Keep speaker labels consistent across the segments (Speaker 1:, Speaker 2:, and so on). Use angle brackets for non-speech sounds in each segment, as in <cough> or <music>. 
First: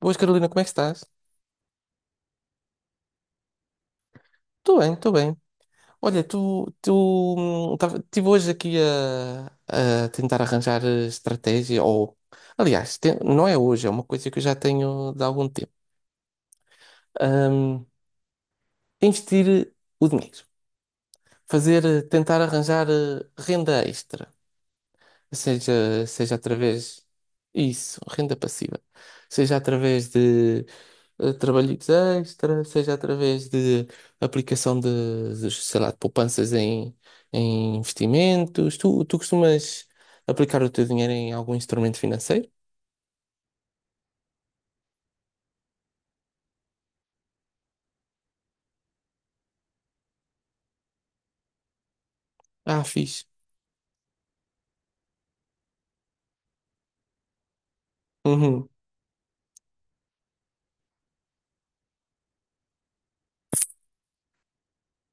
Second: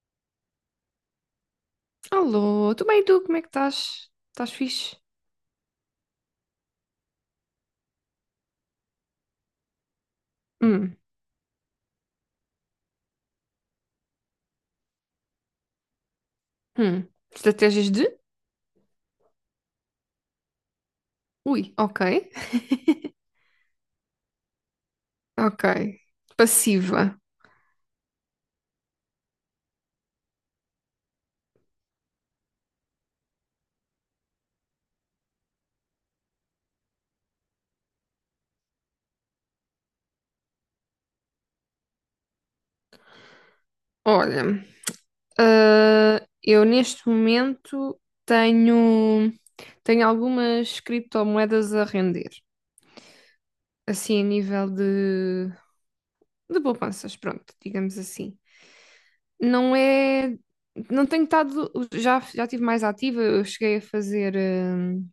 Speaker 1: Boas, Carolina, como é que estás?
Speaker 2: Alô, tudo bem tu? Como é que estás? Estás
Speaker 1: Estou bem,
Speaker 2: fixe?
Speaker 1: estou bem. Olha, estive hoje aqui a tentar arranjar
Speaker 2: Hum,
Speaker 1: estratégia, ou aliás, não é hoje, é uma coisa que eu já tenho de algum tempo.
Speaker 2: hum.
Speaker 1: Hum,
Speaker 2: Estratégias de?
Speaker 1: Investir o dinheiro,
Speaker 2: Ui,
Speaker 1: fazer,
Speaker 2: ok.
Speaker 1: tentar arranjar renda extra.
Speaker 2: Ok.
Speaker 1: Seja seja, através
Speaker 2: Passiva.
Speaker 1: isso, renda passiva, seja através de trabalhos extra, seja através de aplicação de, sei lá, de poupanças em, em investimentos. Tu costumas aplicar o teu dinheiro em algum instrumento financeiro?
Speaker 2: Olha, ah, eu neste momento tenho, tenho algumas criptomoedas a render.
Speaker 1: Ah, fixe.
Speaker 2: Assim, a nível de poupanças, pronto, digamos assim.
Speaker 1: Uhum,
Speaker 2: Não é. Não tenho estado. Já estive mais ativa, eu cheguei a fazer, hum,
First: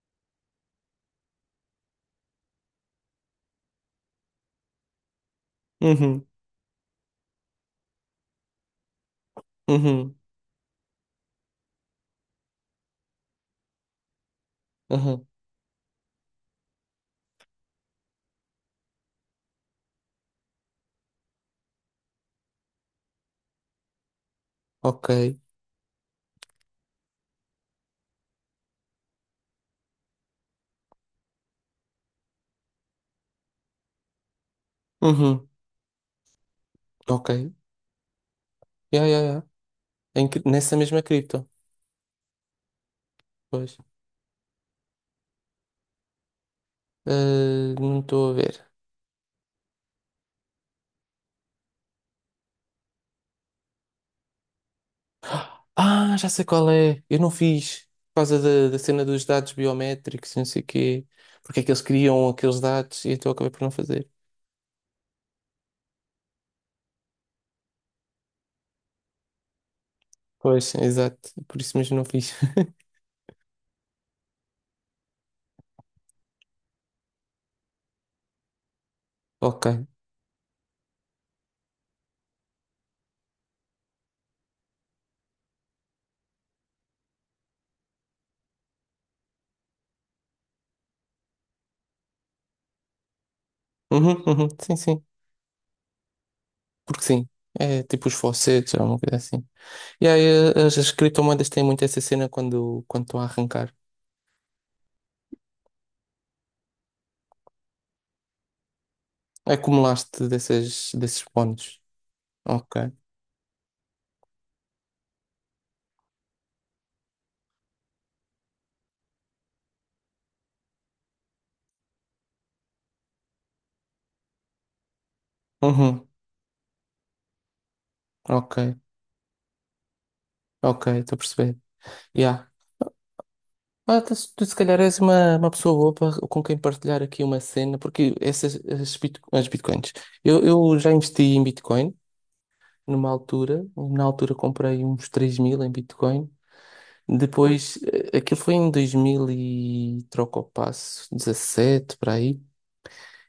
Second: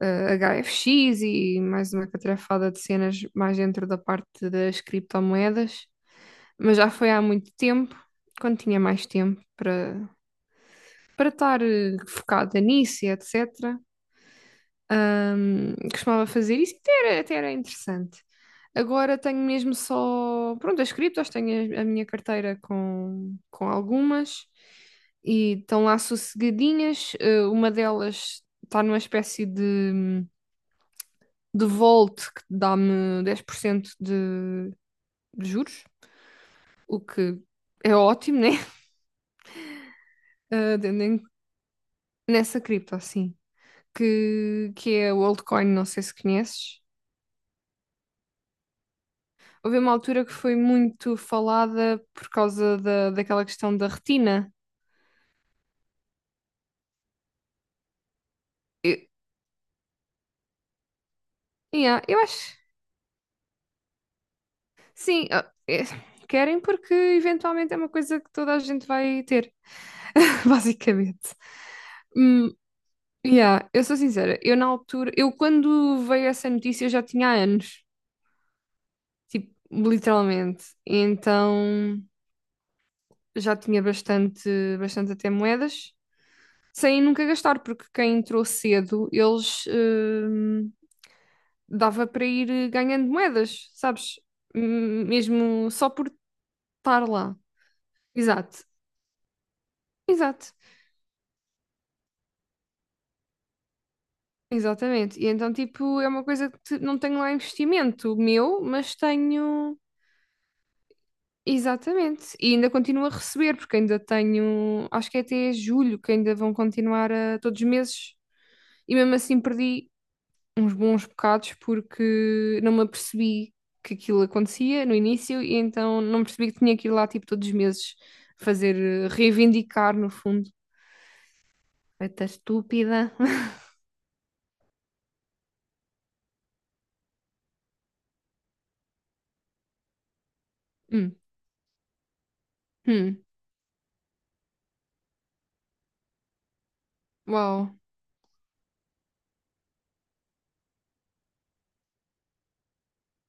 Speaker 2: eh, HFX e mais uma catrefada de cenas mais dentro da parte das criptomoedas,
Speaker 1: uhum,
Speaker 2: mas já foi há muito tempo, quando tinha mais tempo para
Speaker 1: uhum,
Speaker 2: estar focada nisso e etc.
Speaker 1: uhum.
Speaker 2: Costumava fazer isso e até era interessante. Agora tenho mesmo só, pronto, as criptos, tenho a minha carteira com algumas
Speaker 1: Ok.
Speaker 2: e estão lá sossegadinhas. Uma delas está numa espécie de Volt, que dá-me 10% de
Speaker 1: Uhum.
Speaker 2: juros, o
Speaker 1: Ok.
Speaker 2: que é ótimo, né? <laughs>
Speaker 1: Yeah, yeah, yeah. Nessa
Speaker 2: Ah,
Speaker 1: mesma cripto,
Speaker 2: nessa cripto, assim,
Speaker 1: pois.
Speaker 2: que é o altcoin, não sei se conheces.
Speaker 1: Eh, não estou a ver.
Speaker 2: Houve uma altura que foi muito falada por causa daquela questão da retina.
Speaker 1: Ah, já sei qual é. Eu não fiz Por causa da
Speaker 2: Eu,
Speaker 1: cena dos dados biométricos, e não sei o quê. Porque é que eles
Speaker 2: yeah, eu
Speaker 1: criam
Speaker 2: acho,
Speaker 1: aqueles dados e então eu acabei por não fazer.
Speaker 2: sim, ah, é, querem porque eventualmente é uma coisa que toda a gente vai ter, <laughs>
Speaker 1: Pois, exato.
Speaker 2: basicamente.
Speaker 1: Por isso mesmo não fiz.
Speaker 2: Hum.
Speaker 1: <laughs>
Speaker 2: Yeah, eu sou sincera, eu na altura, eu quando veio essa notícia eu já tinha há anos, tipo,
Speaker 1: Ok.
Speaker 2: literalmente. Então já tinha bastante, bastante até moedas, sem nunca gastar, porque quem entrou cedo, eles dava para ir ganhando moedas, sabes?
Speaker 1: Uhum. Sim, sim.
Speaker 2: Mesmo só por
Speaker 1: Porque
Speaker 2: estar
Speaker 1: sim.
Speaker 2: lá.
Speaker 1: É tipo os
Speaker 2: Exato,
Speaker 1: falsetes ou uma coisa assim. E aí
Speaker 2: exato,
Speaker 1: as criptomoedas têm muito essa cena quando estão a arrancar.
Speaker 2: exatamente. E então, tipo, é uma coisa não tenho lá investimento meu, mas tenho.
Speaker 1: Acumulaste dessas, desses bónus.
Speaker 2: Exatamente. E ainda
Speaker 1: Ok.
Speaker 2: continuo a receber, porque ainda tenho, acho que é até julho que ainda vão continuar todos os meses. E mesmo assim perdi uns bons bocados porque não me apercebi que aquilo acontecia no início e então
Speaker 1: Uhum.
Speaker 2: não percebi que tinha que ir lá tipo todos os meses
Speaker 1: Ok.
Speaker 2: fazer, reivindicar no fundo.
Speaker 1: Ok, estou a perceber.
Speaker 2: Eita
Speaker 1: Yeah.
Speaker 2: estúpida. <laughs>
Speaker 1: Ah, tu se calhar és uma pessoa boa para, com quem partilhar aqui uma cena, porque essas as bitcoins. Eu já
Speaker 2: Hum,
Speaker 1: investi em Bitcoin numa
Speaker 2: hum,
Speaker 1: altura, na altura comprei uns 3 mil em Bitcoin.
Speaker 2: uau.
Speaker 1: Depois, aquilo foi em 2000 e troca o passo, 17 para aí.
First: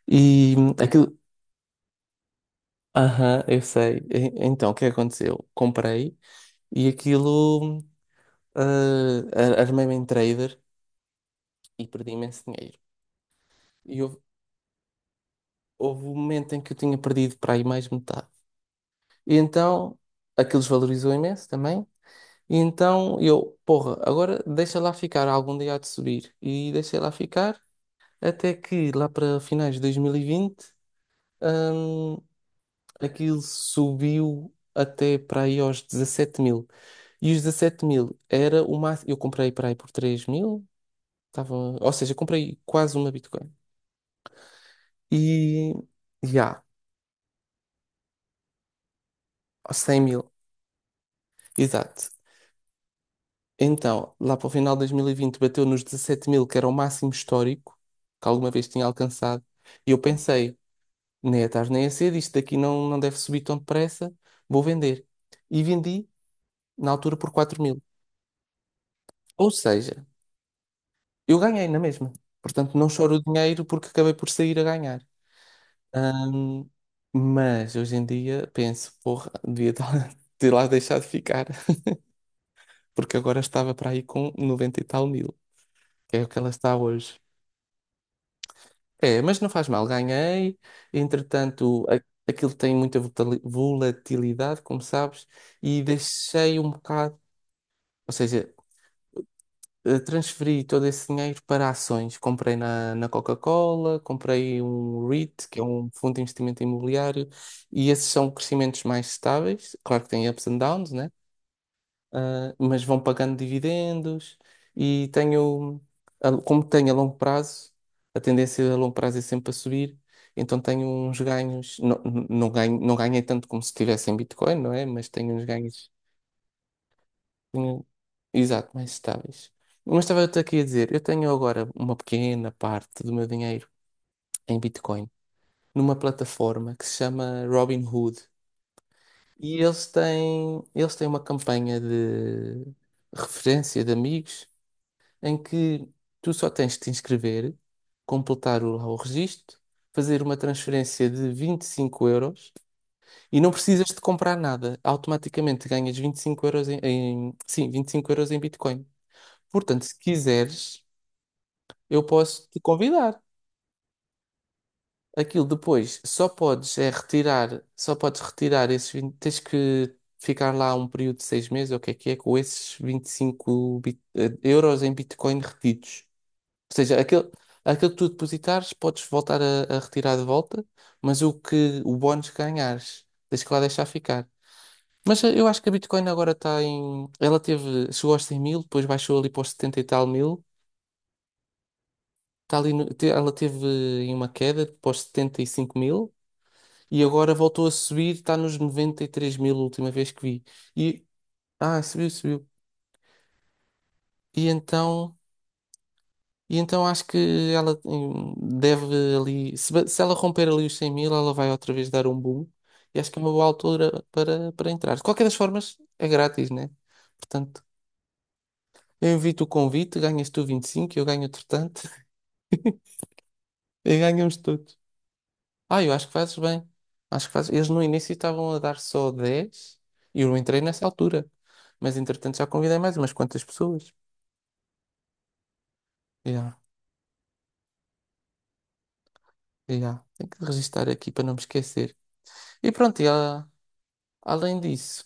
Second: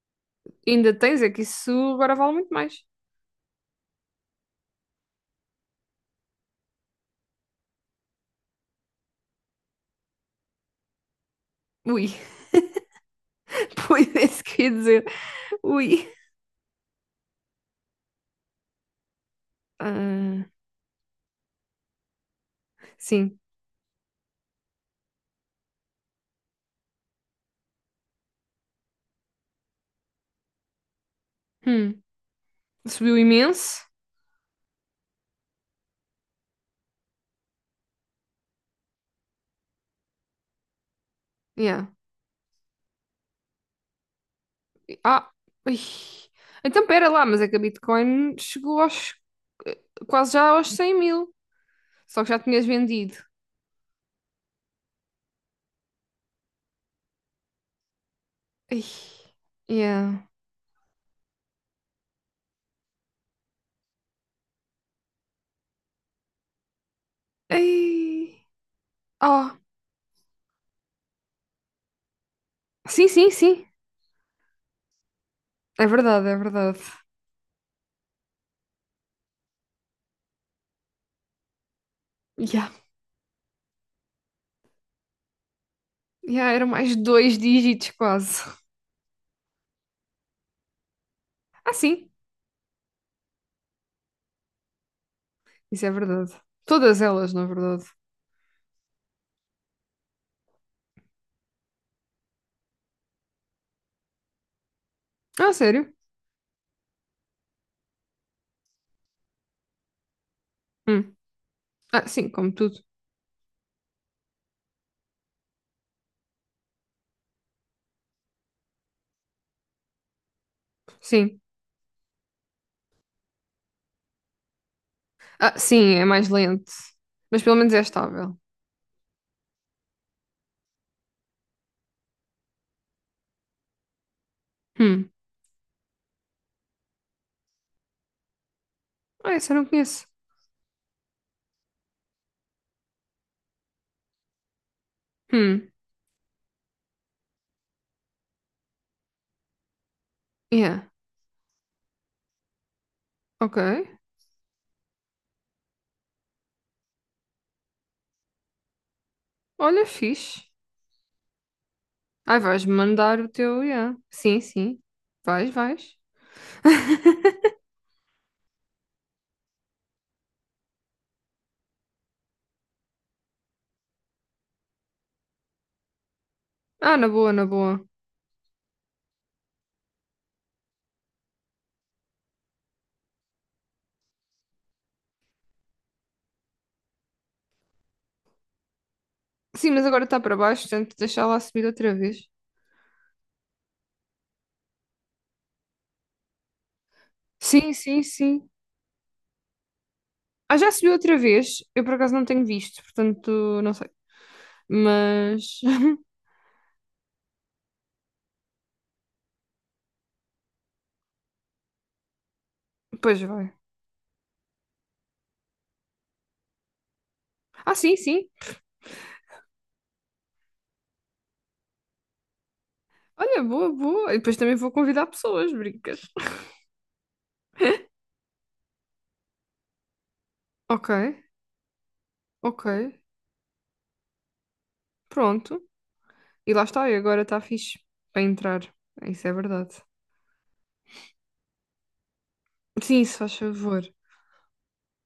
Speaker 1: E
Speaker 2: Ainda
Speaker 1: aquilo.
Speaker 2: tens, é que isso agora vale muito mais.
Speaker 1: Aham, eu sei. Então, o que é que aconteceu? Comprei e armei-me em trader e
Speaker 2: Ui,
Speaker 1: perdi imenso dinheiro.
Speaker 2: <laughs>
Speaker 1: E
Speaker 2: pois
Speaker 1: eu,
Speaker 2: é isso que eu ia dizer.
Speaker 1: Houve
Speaker 2: Ui.
Speaker 1: um momento em que eu tinha perdido para aí mais metade. E então,
Speaker 2: Ah,
Speaker 1: aquilo desvalorizou imenso também. E então
Speaker 2: sim.
Speaker 1: eu, porra, agora deixa lá ficar, algum dia há de subir. E deixei lá ficar até que lá para finais de 2020,
Speaker 2: Hum.
Speaker 1: hum,
Speaker 2: Subiu
Speaker 1: aquilo
Speaker 2: imenso.
Speaker 1: subiu até para aí aos 17 mil. E os 17 mil era o máximo. Eu comprei para aí por 3 mil,
Speaker 2: Yeah.
Speaker 1: ou seja, comprei quase uma Bitcoin.
Speaker 2: Ah,
Speaker 1: E
Speaker 2: ui.
Speaker 1: já,
Speaker 2: Então pera lá, mas é que a Bitcoin chegou
Speaker 1: Aos
Speaker 2: eh,
Speaker 1: 100 mil,
Speaker 2: quase já aos 100 mil.
Speaker 1: exato.
Speaker 2: Só que já tinhas vendido.
Speaker 1: Então, lá para o final de 2020 bateu nos 17 mil, que era o máximo histórico que alguma vez
Speaker 2: Ai,
Speaker 1: tinha alcançado. E eu
Speaker 2: yeah.
Speaker 1: pensei, nem é tarde nem é cedo, isto daqui não deve subir tão depressa, vou vender. E vendi, na altura, por 4 mil.
Speaker 2: Ai,
Speaker 1: Ou
Speaker 2: oh.
Speaker 1: seja, eu ganhei na mesma. Portanto, não
Speaker 2: Sim,
Speaker 1: choro o
Speaker 2: sim,
Speaker 1: dinheiro
Speaker 2: sim.
Speaker 1: porque acabei por sair a ganhar.
Speaker 2: É verdade, é
Speaker 1: Ahm,
Speaker 2: verdade.
Speaker 1: mas hoje em dia penso, porra, <laughs> ter lá deixado ficar,
Speaker 2: Yeah.
Speaker 1: porque agora estava para aí com 90 e tal mil, que é o que ela
Speaker 2: Yeah, eram
Speaker 1: está
Speaker 2: mais
Speaker 1: hoje.
Speaker 2: dois dígitos quase.
Speaker 1: É, mas não faz mal, ganhei.
Speaker 2: Ah,
Speaker 1: Entretanto, a-
Speaker 2: sim.
Speaker 1: Aquilo tem muita volatilidade, como sabes, e
Speaker 2: Isso é verdade.
Speaker 1: deixei um
Speaker 2: Todas
Speaker 1: bocado,
Speaker 2: elas, na verdade.
Speaker 1: ou seja, transferi todo esse dinheiro para ações. Comprei na Coca-Cola, comprei um REIT,
Speaker 2: Ah,
Speaker 1: que é um
Speaker 2: sério?
Speaker 1: fundo de investimento imobiliário, e esses são crescimentos mais estáveis. Claro que tem ups and downs, né?
Speaker 2: Hum. Ah, sim, como
Speaker 1: Ah,
Speaker 2: tudo.
Speaker 1: mas vão pagando dividendos e como tenho a longo prazo, a tendência a longo prazo é sempre a subir, então tenho uns
Speaker 2: Sim.
Speaker 1: ganhos, não, não não ganhei tanto como se tivesse em Bitcoin, não é? Mas tenho uns
Speaker 2: Ah,
Speaker 1: ganhos,
Speaker 2: sim, é mais lento. Mas pelo menos é
Speaker 1: tenho-
Speaker 2: estável.
Speaker 1: exato, mais estáveis. Mas estava-te aqui a dizer, eu tenho agora uma pequena parte do meu dinheiro em Bitcoin,
Speaker 2: Hum.
Speaker 1: numa plataforma que se chama Robinhood.
Speaker 2: Ah, isso
Speaker 1: E
Speaker 2: eu não
Speaker 1: eles
Speaker 2: conheço.
Speaker 1: têm, eles têm uma campanha de referência de amigos em
Speaker 2: Hum,
Speaker 1: que tu só tens de te inscrever, completar lá o registro, fazer uma
Speaker 2: yeah,
Speaker 1: transferência de 25 euros e não
Speaker 2: ok.
Speaker 1: precisas de comprar nada. Automaticamente ganhas 25 euros sim, 25 euros em Bitcoin. Portanto,
Speaker 2: Olha,
Speaker 1: se
Speaker 2: fixe.
Speaker 1: quiseres, eu
Speaker 2: Ai,
Speaker 1: posso te
Speaker 2: vais-me mandar
Speaker 1: convidar.
Speaker 2: o teu, yeah. Sim, sim.
Speaker 1: Aquilo
Speaker 2: Vais, vais.
Speaker 1: depois só podes retirar esses 20, tens que ficar lá um período de seis meses, ou o que é, com esses 25 euros em Bitcoin retidos. Ou
Speaker 2: Ah,
Speaker 1: seja,
Speaker 2: na boa, na boa.
Speaker 1: aquele que tu depositares, podes voltar a retirar de volta, mas o que o bónus que ganhares, tens que lá deixar ficar. Mas eu acho que a Bitcoin agora está em. Ela teve. Chegou aos 100 mil, depois baixou ali para os
Speaker 2: Sim,
Speaker 1: 70 e
Speaker 2: mas agora
Speaker 1: tal
Speaker 2: está para
Speaker 1: mil.
Speaker 2: baixo, portanto, deixar lá subir outra vez.
Speaker 1: Está ali no- te- Ela teve em uma queda para os 75 mil e agora voltou a
Speaker 2: Sim, sim,
Speaker 1: subir, está
Speaker 2: sim.
Speaker 1: nos 93 mil, a última vez que vi.
Speaker 2: Ah, já subiu
Speaker 1: E,
Speaker 2: outra vez. Eu por
Speaker 1: Subiu,
Speaker 2: acaso não tenho
Speaker 1: subiu.
Speaker 2: visto, portanto, não sei.
Speaker 1: E então.
Speaker 2: Mas. <laughs>
Speaker 1: E então acho que ela deve ali. Se ela romper ali os 100 mil, ela vai outra vez dar um boom. E acho que é
Speaker 2: Pois
Speaker 1: uma boa
Speaker 2: vai.
Speaker 1: altura para entrar. De qualquer das formas, é grátis, né? Portanto,
Speaker 2: Ah, sim, sim.
Speaker 1: eu invito o convite, ganhas tu 25, eu ganho outro tanto, <laughs>
Speaker 2: Olha, boa,
Speaker 1: e
Speaker 2: boa. E
Speaker 1: ganhamos
Speaker 2: depois também vou
Speaker 1: todos.
Speaker 2: convidar pessoas,
Speaker 1: Ah, eu
Speaker 2: brincas.
Speaker 1: acho que fazes bem. Acho que fazes. Eles no início estavam a dar só 10 e eu não entrei nessa
Speaker 2: Ok,
Speaker 1: altura. Mas entretanto já convidei
Speaker 2: ok.
Speaker 1: mais umas quantas pessoas.
Speaker 2: Pronto. E
Speaker 1: Já,
Speaker 2: lá está, e agora está fixe para entrar. Isso é verdade.
Speaker 1: já. Tenho que registar aqui para não me esquecer. E pronto,
Speaker 2: Sim, se faz favor.
Speaker 1: além disso.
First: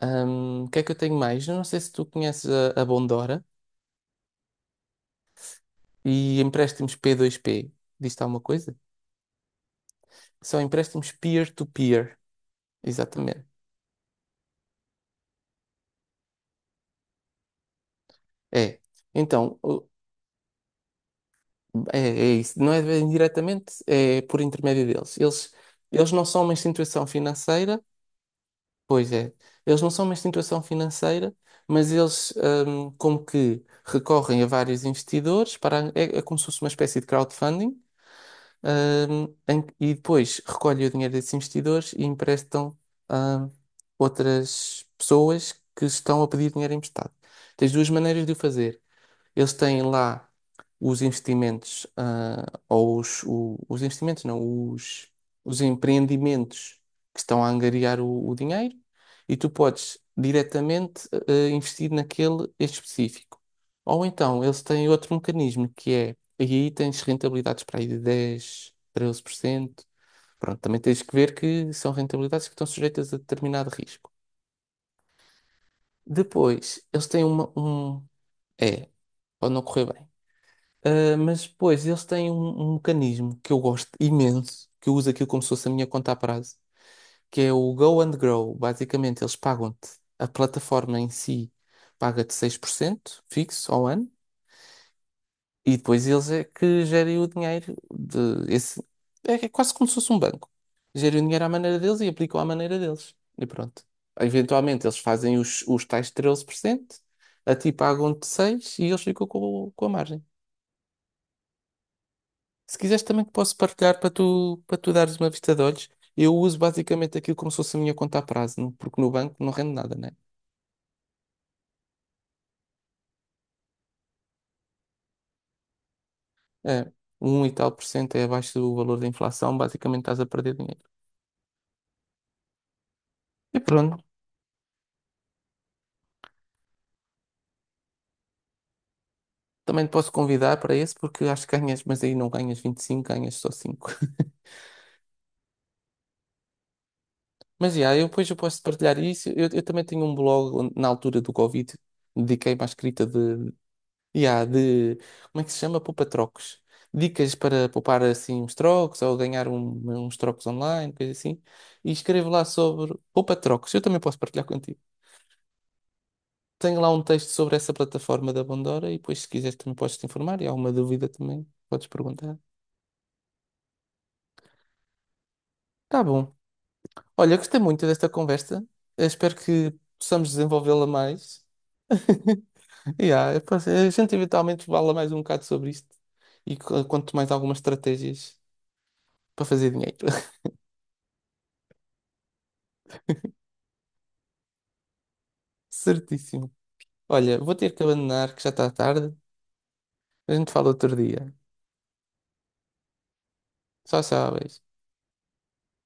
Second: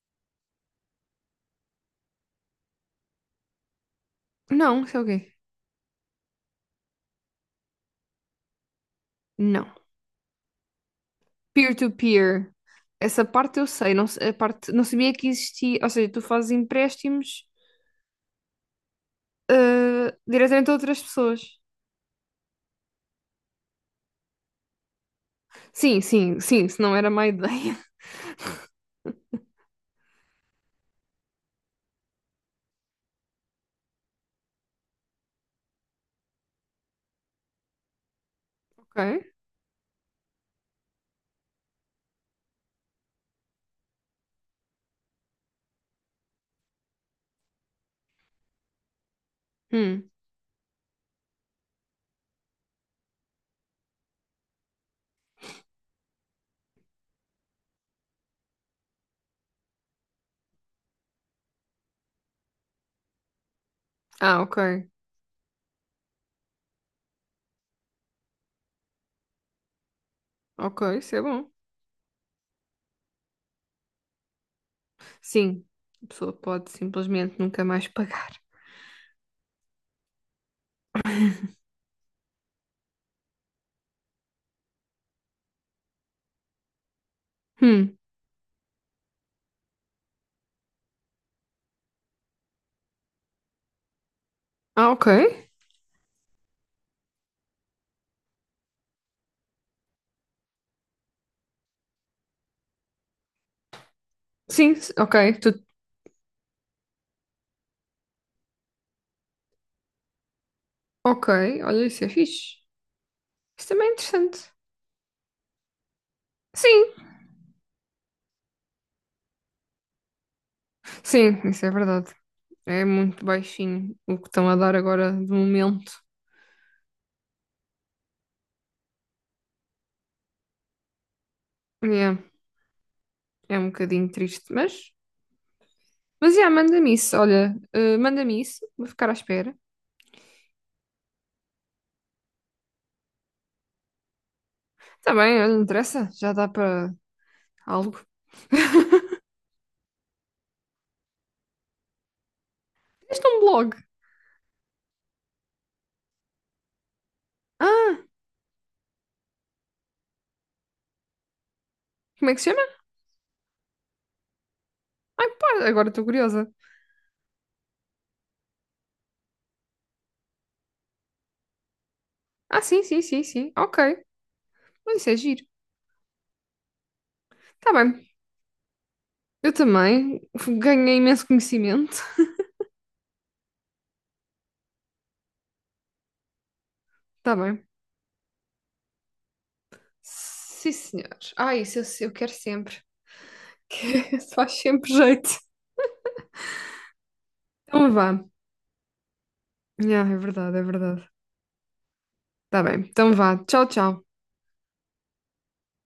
Speaker 1: O que é que eu tenho mais? Eu não sei se tu conheces a Bondora
Speaker 2: Não, isso é o quê?
Speaker 1: e empréstimos P2P. Diz-te alguma coisa?
Speaker 2: Não.
Speaker 1: São empréstimos peer-to-peer.
Speaker 2: Peer-to-peer. Essa
Speaker 1: Exatamente.
Speaker 2: parte eu sei, não, a parte, não sabia que existia. Ou seja, tu fazes empréstimos
Speaker 1: É. Então, o-
Speaker 2: diretamente a outras pessoas.
Speaker 1: É, é isso. Não é bem diretamente, é por intermédio deles.
Speaker 2: Sim,
Speaker 1: Eles não
Speaker 2: sim,
Speaker 1: são uma
Speaker 2: sim, se não
Speaker 1: instituição
Speaker 2: era má ideia.
Speaker 1: financeira,
Speaker 2: <laughs>
Speaker 1: pois é. Eles não são uma instituição financeira, mas eles, como que recorrem a vários investidores para, é é como se fosse uma espécie de crowdfunding
Speaker 2: Ok.
Speaker 1: e depois recolhem o dinheiro desses investidores e emprestam a outras pessoas que estão a pedir dinheiro emprestado. Tens duas maneiras de o fazer. Eles têm
Speaker 2: Hum.
Speaker 1: lá os investimentos, ah, ou os investimentos, não, os empreendimentos que estão a angariar o dinheiro e tu podes diretamente investir naquele específico. Ou
Speaker 2: Ah,
Speaker 1: então eles têm
Speaker 2: ok.
Speaker 1: outro mecanismo que é, e aí tens rentabilidades para aí de 10 13%. Pronto, também
Speaker 2: Ok,
Speaker 1: tens que
Speaker 2: isso é
Speaker 1: ver
Speaker 2: bom.
Speaker 1: que são rentabilidades que estão sujeitas a determinado risco.
Speaker 2: Sim, a pessoa pode
Speaker 1: Depois, eles têm
Speaker 2: simplesmente
Speaker 1: uma,
Speaker 2: nunca mais
Speaker 1: um.
Speaker 2: pagar.
Speaker 1: É, pode não correr bem. Ah, mas pois, eles têm um mecanismo que eu gosto imenso, que eu uso aquilo como se fosse a minha conta a prazo, que é o
Speaker 2: Hum.
Speaker 1: Go and Grow. Basicamente, a plataforma em si paga-te 6% fixo ao ano,
Speaker 2: Ah, ok.
Speaker 1: e depois eles é que gerem o dinheiro de esse. É, é quase como se fosse um banco. Gerem o dinheiro à maneira deles e aplicam à maneira deles. E pronto.
Speaker 2: Sim,
Speaker 1: Eventualmente, eles
Speaker 2: ok.
Speaker 1: fazem
Speaker 2: Tu.
Speaker 1: os tais 13% a ti pagam-te 6% e eles ficam com a margem.
Speaker 2: Ok, olha, isso é fixe.
Speaker 1: Se quiseres também que posso
Speaker 2: Isso também é
Speaker 1: partilhar para
Speaker 2: interessante.
Speaker 1: para tu dares uma vista de olhos. Eu uso
Speaker 2: Sim,
Speaker 1: basicamente aquilo como se fosse a minha conta a prazo, porque no banco não rende nada, né?
Speaker 2: sim, isso é verdade. É muito baixinho o que estão a dar agora de momento.
Speaker 1: É, um e tal por cento é abaixo do valor da inflação, basicamente estás a perder dinheiro.
Speaker 2: Yeah, é
Speaker 1: E
Speaker 2: um
Speaker 1: pronto,
Speaker 2: bocadinho triste, mas. Mas já, manda-me isso, olha, manda-me isso, vou ficar à espera.
Speaker 1: também te posso convidar para esse, porque acho que ganhas, mas aí não ganhas 25 ganhas só 5. <laughs>
Speaker 2: Tá bem, olha, não interessa, já dá para
Speaker 1: Mas já,
Speaker 2: algo.
Speaker 1: eu depois eu posso partilhar isso. Eu também tenho um blog onde, na altura do Covid, dediquei-me à escrita
Speaker 2: Este é um
Speaker 1: de
Speaker 2: blog.
Speaker 1: E há de. Como é que se chama? Poupa-trocos. Dicas para poupar
Speaker 2: Ah,
Speaker 1: assim uns trocos ou ganhar uns trocos online, coisa assim. E escrevo
Speaker 2: como é que
Speaker 1: lá
Speaker 2: se chama?
Speaker 1: sobre poupa-trocos. Eu também posso partilhar contigo.
Speaker 2: Ai, pá, agora estou curiosa.
Speaker 1: Tenho lá um texto sobre essa plataforma da Bondora e depois, se quiseres, também podes te informar. E há alguma dúvida também, podes perguntar.
Speaker 2: Ah, sim, sim, sim, sim, ok. Mas isso é giro.
Speaker 1: Tá bom. Olha, gostei
Speaker 2: Está
Speaker 1: muito
Speaker 2: bem,
Speaker 1: desta conversa. Eu espero
Speaker 2: eu
Speaker 1: que
Speaker 2: também
Speaker 1: possamos desenvolvê-la
Speaker 2: ganhei imenso
Speaker 1: mais.
Speaker 2: conhecimento.
Speaker 1: <laughs> Yeah, a gente eventualmente fala mais um bocado sobre isto e conto mais
Speaker 2: tá
Speaker 1: algumas
Speaker 2: bem.
Speaker 1: estratégias para fazer dinheiro.
Speaker 2: Sim, senhores. Ah, isso eu quero sempre. <laughs> Que isso faz sempre jeito.
Speaker 1: Certíssimo. Olha, vou ter que
Speaker 2: Então vá.
Speaker 1: abandonar, que já está tarde.
Speaker 2: Yeah, é
Speaker 1: A gente
Speaker 2: verdade, é
Speaker 1: fala outro
Speaker 2: verdade.
Speaker 1: dia.
Speaker 2: Tá bem, então vá. Tchau,
Speaker 1: Tchau,
Speaker 2: tchau.
Speaker 1: tchau, beijo.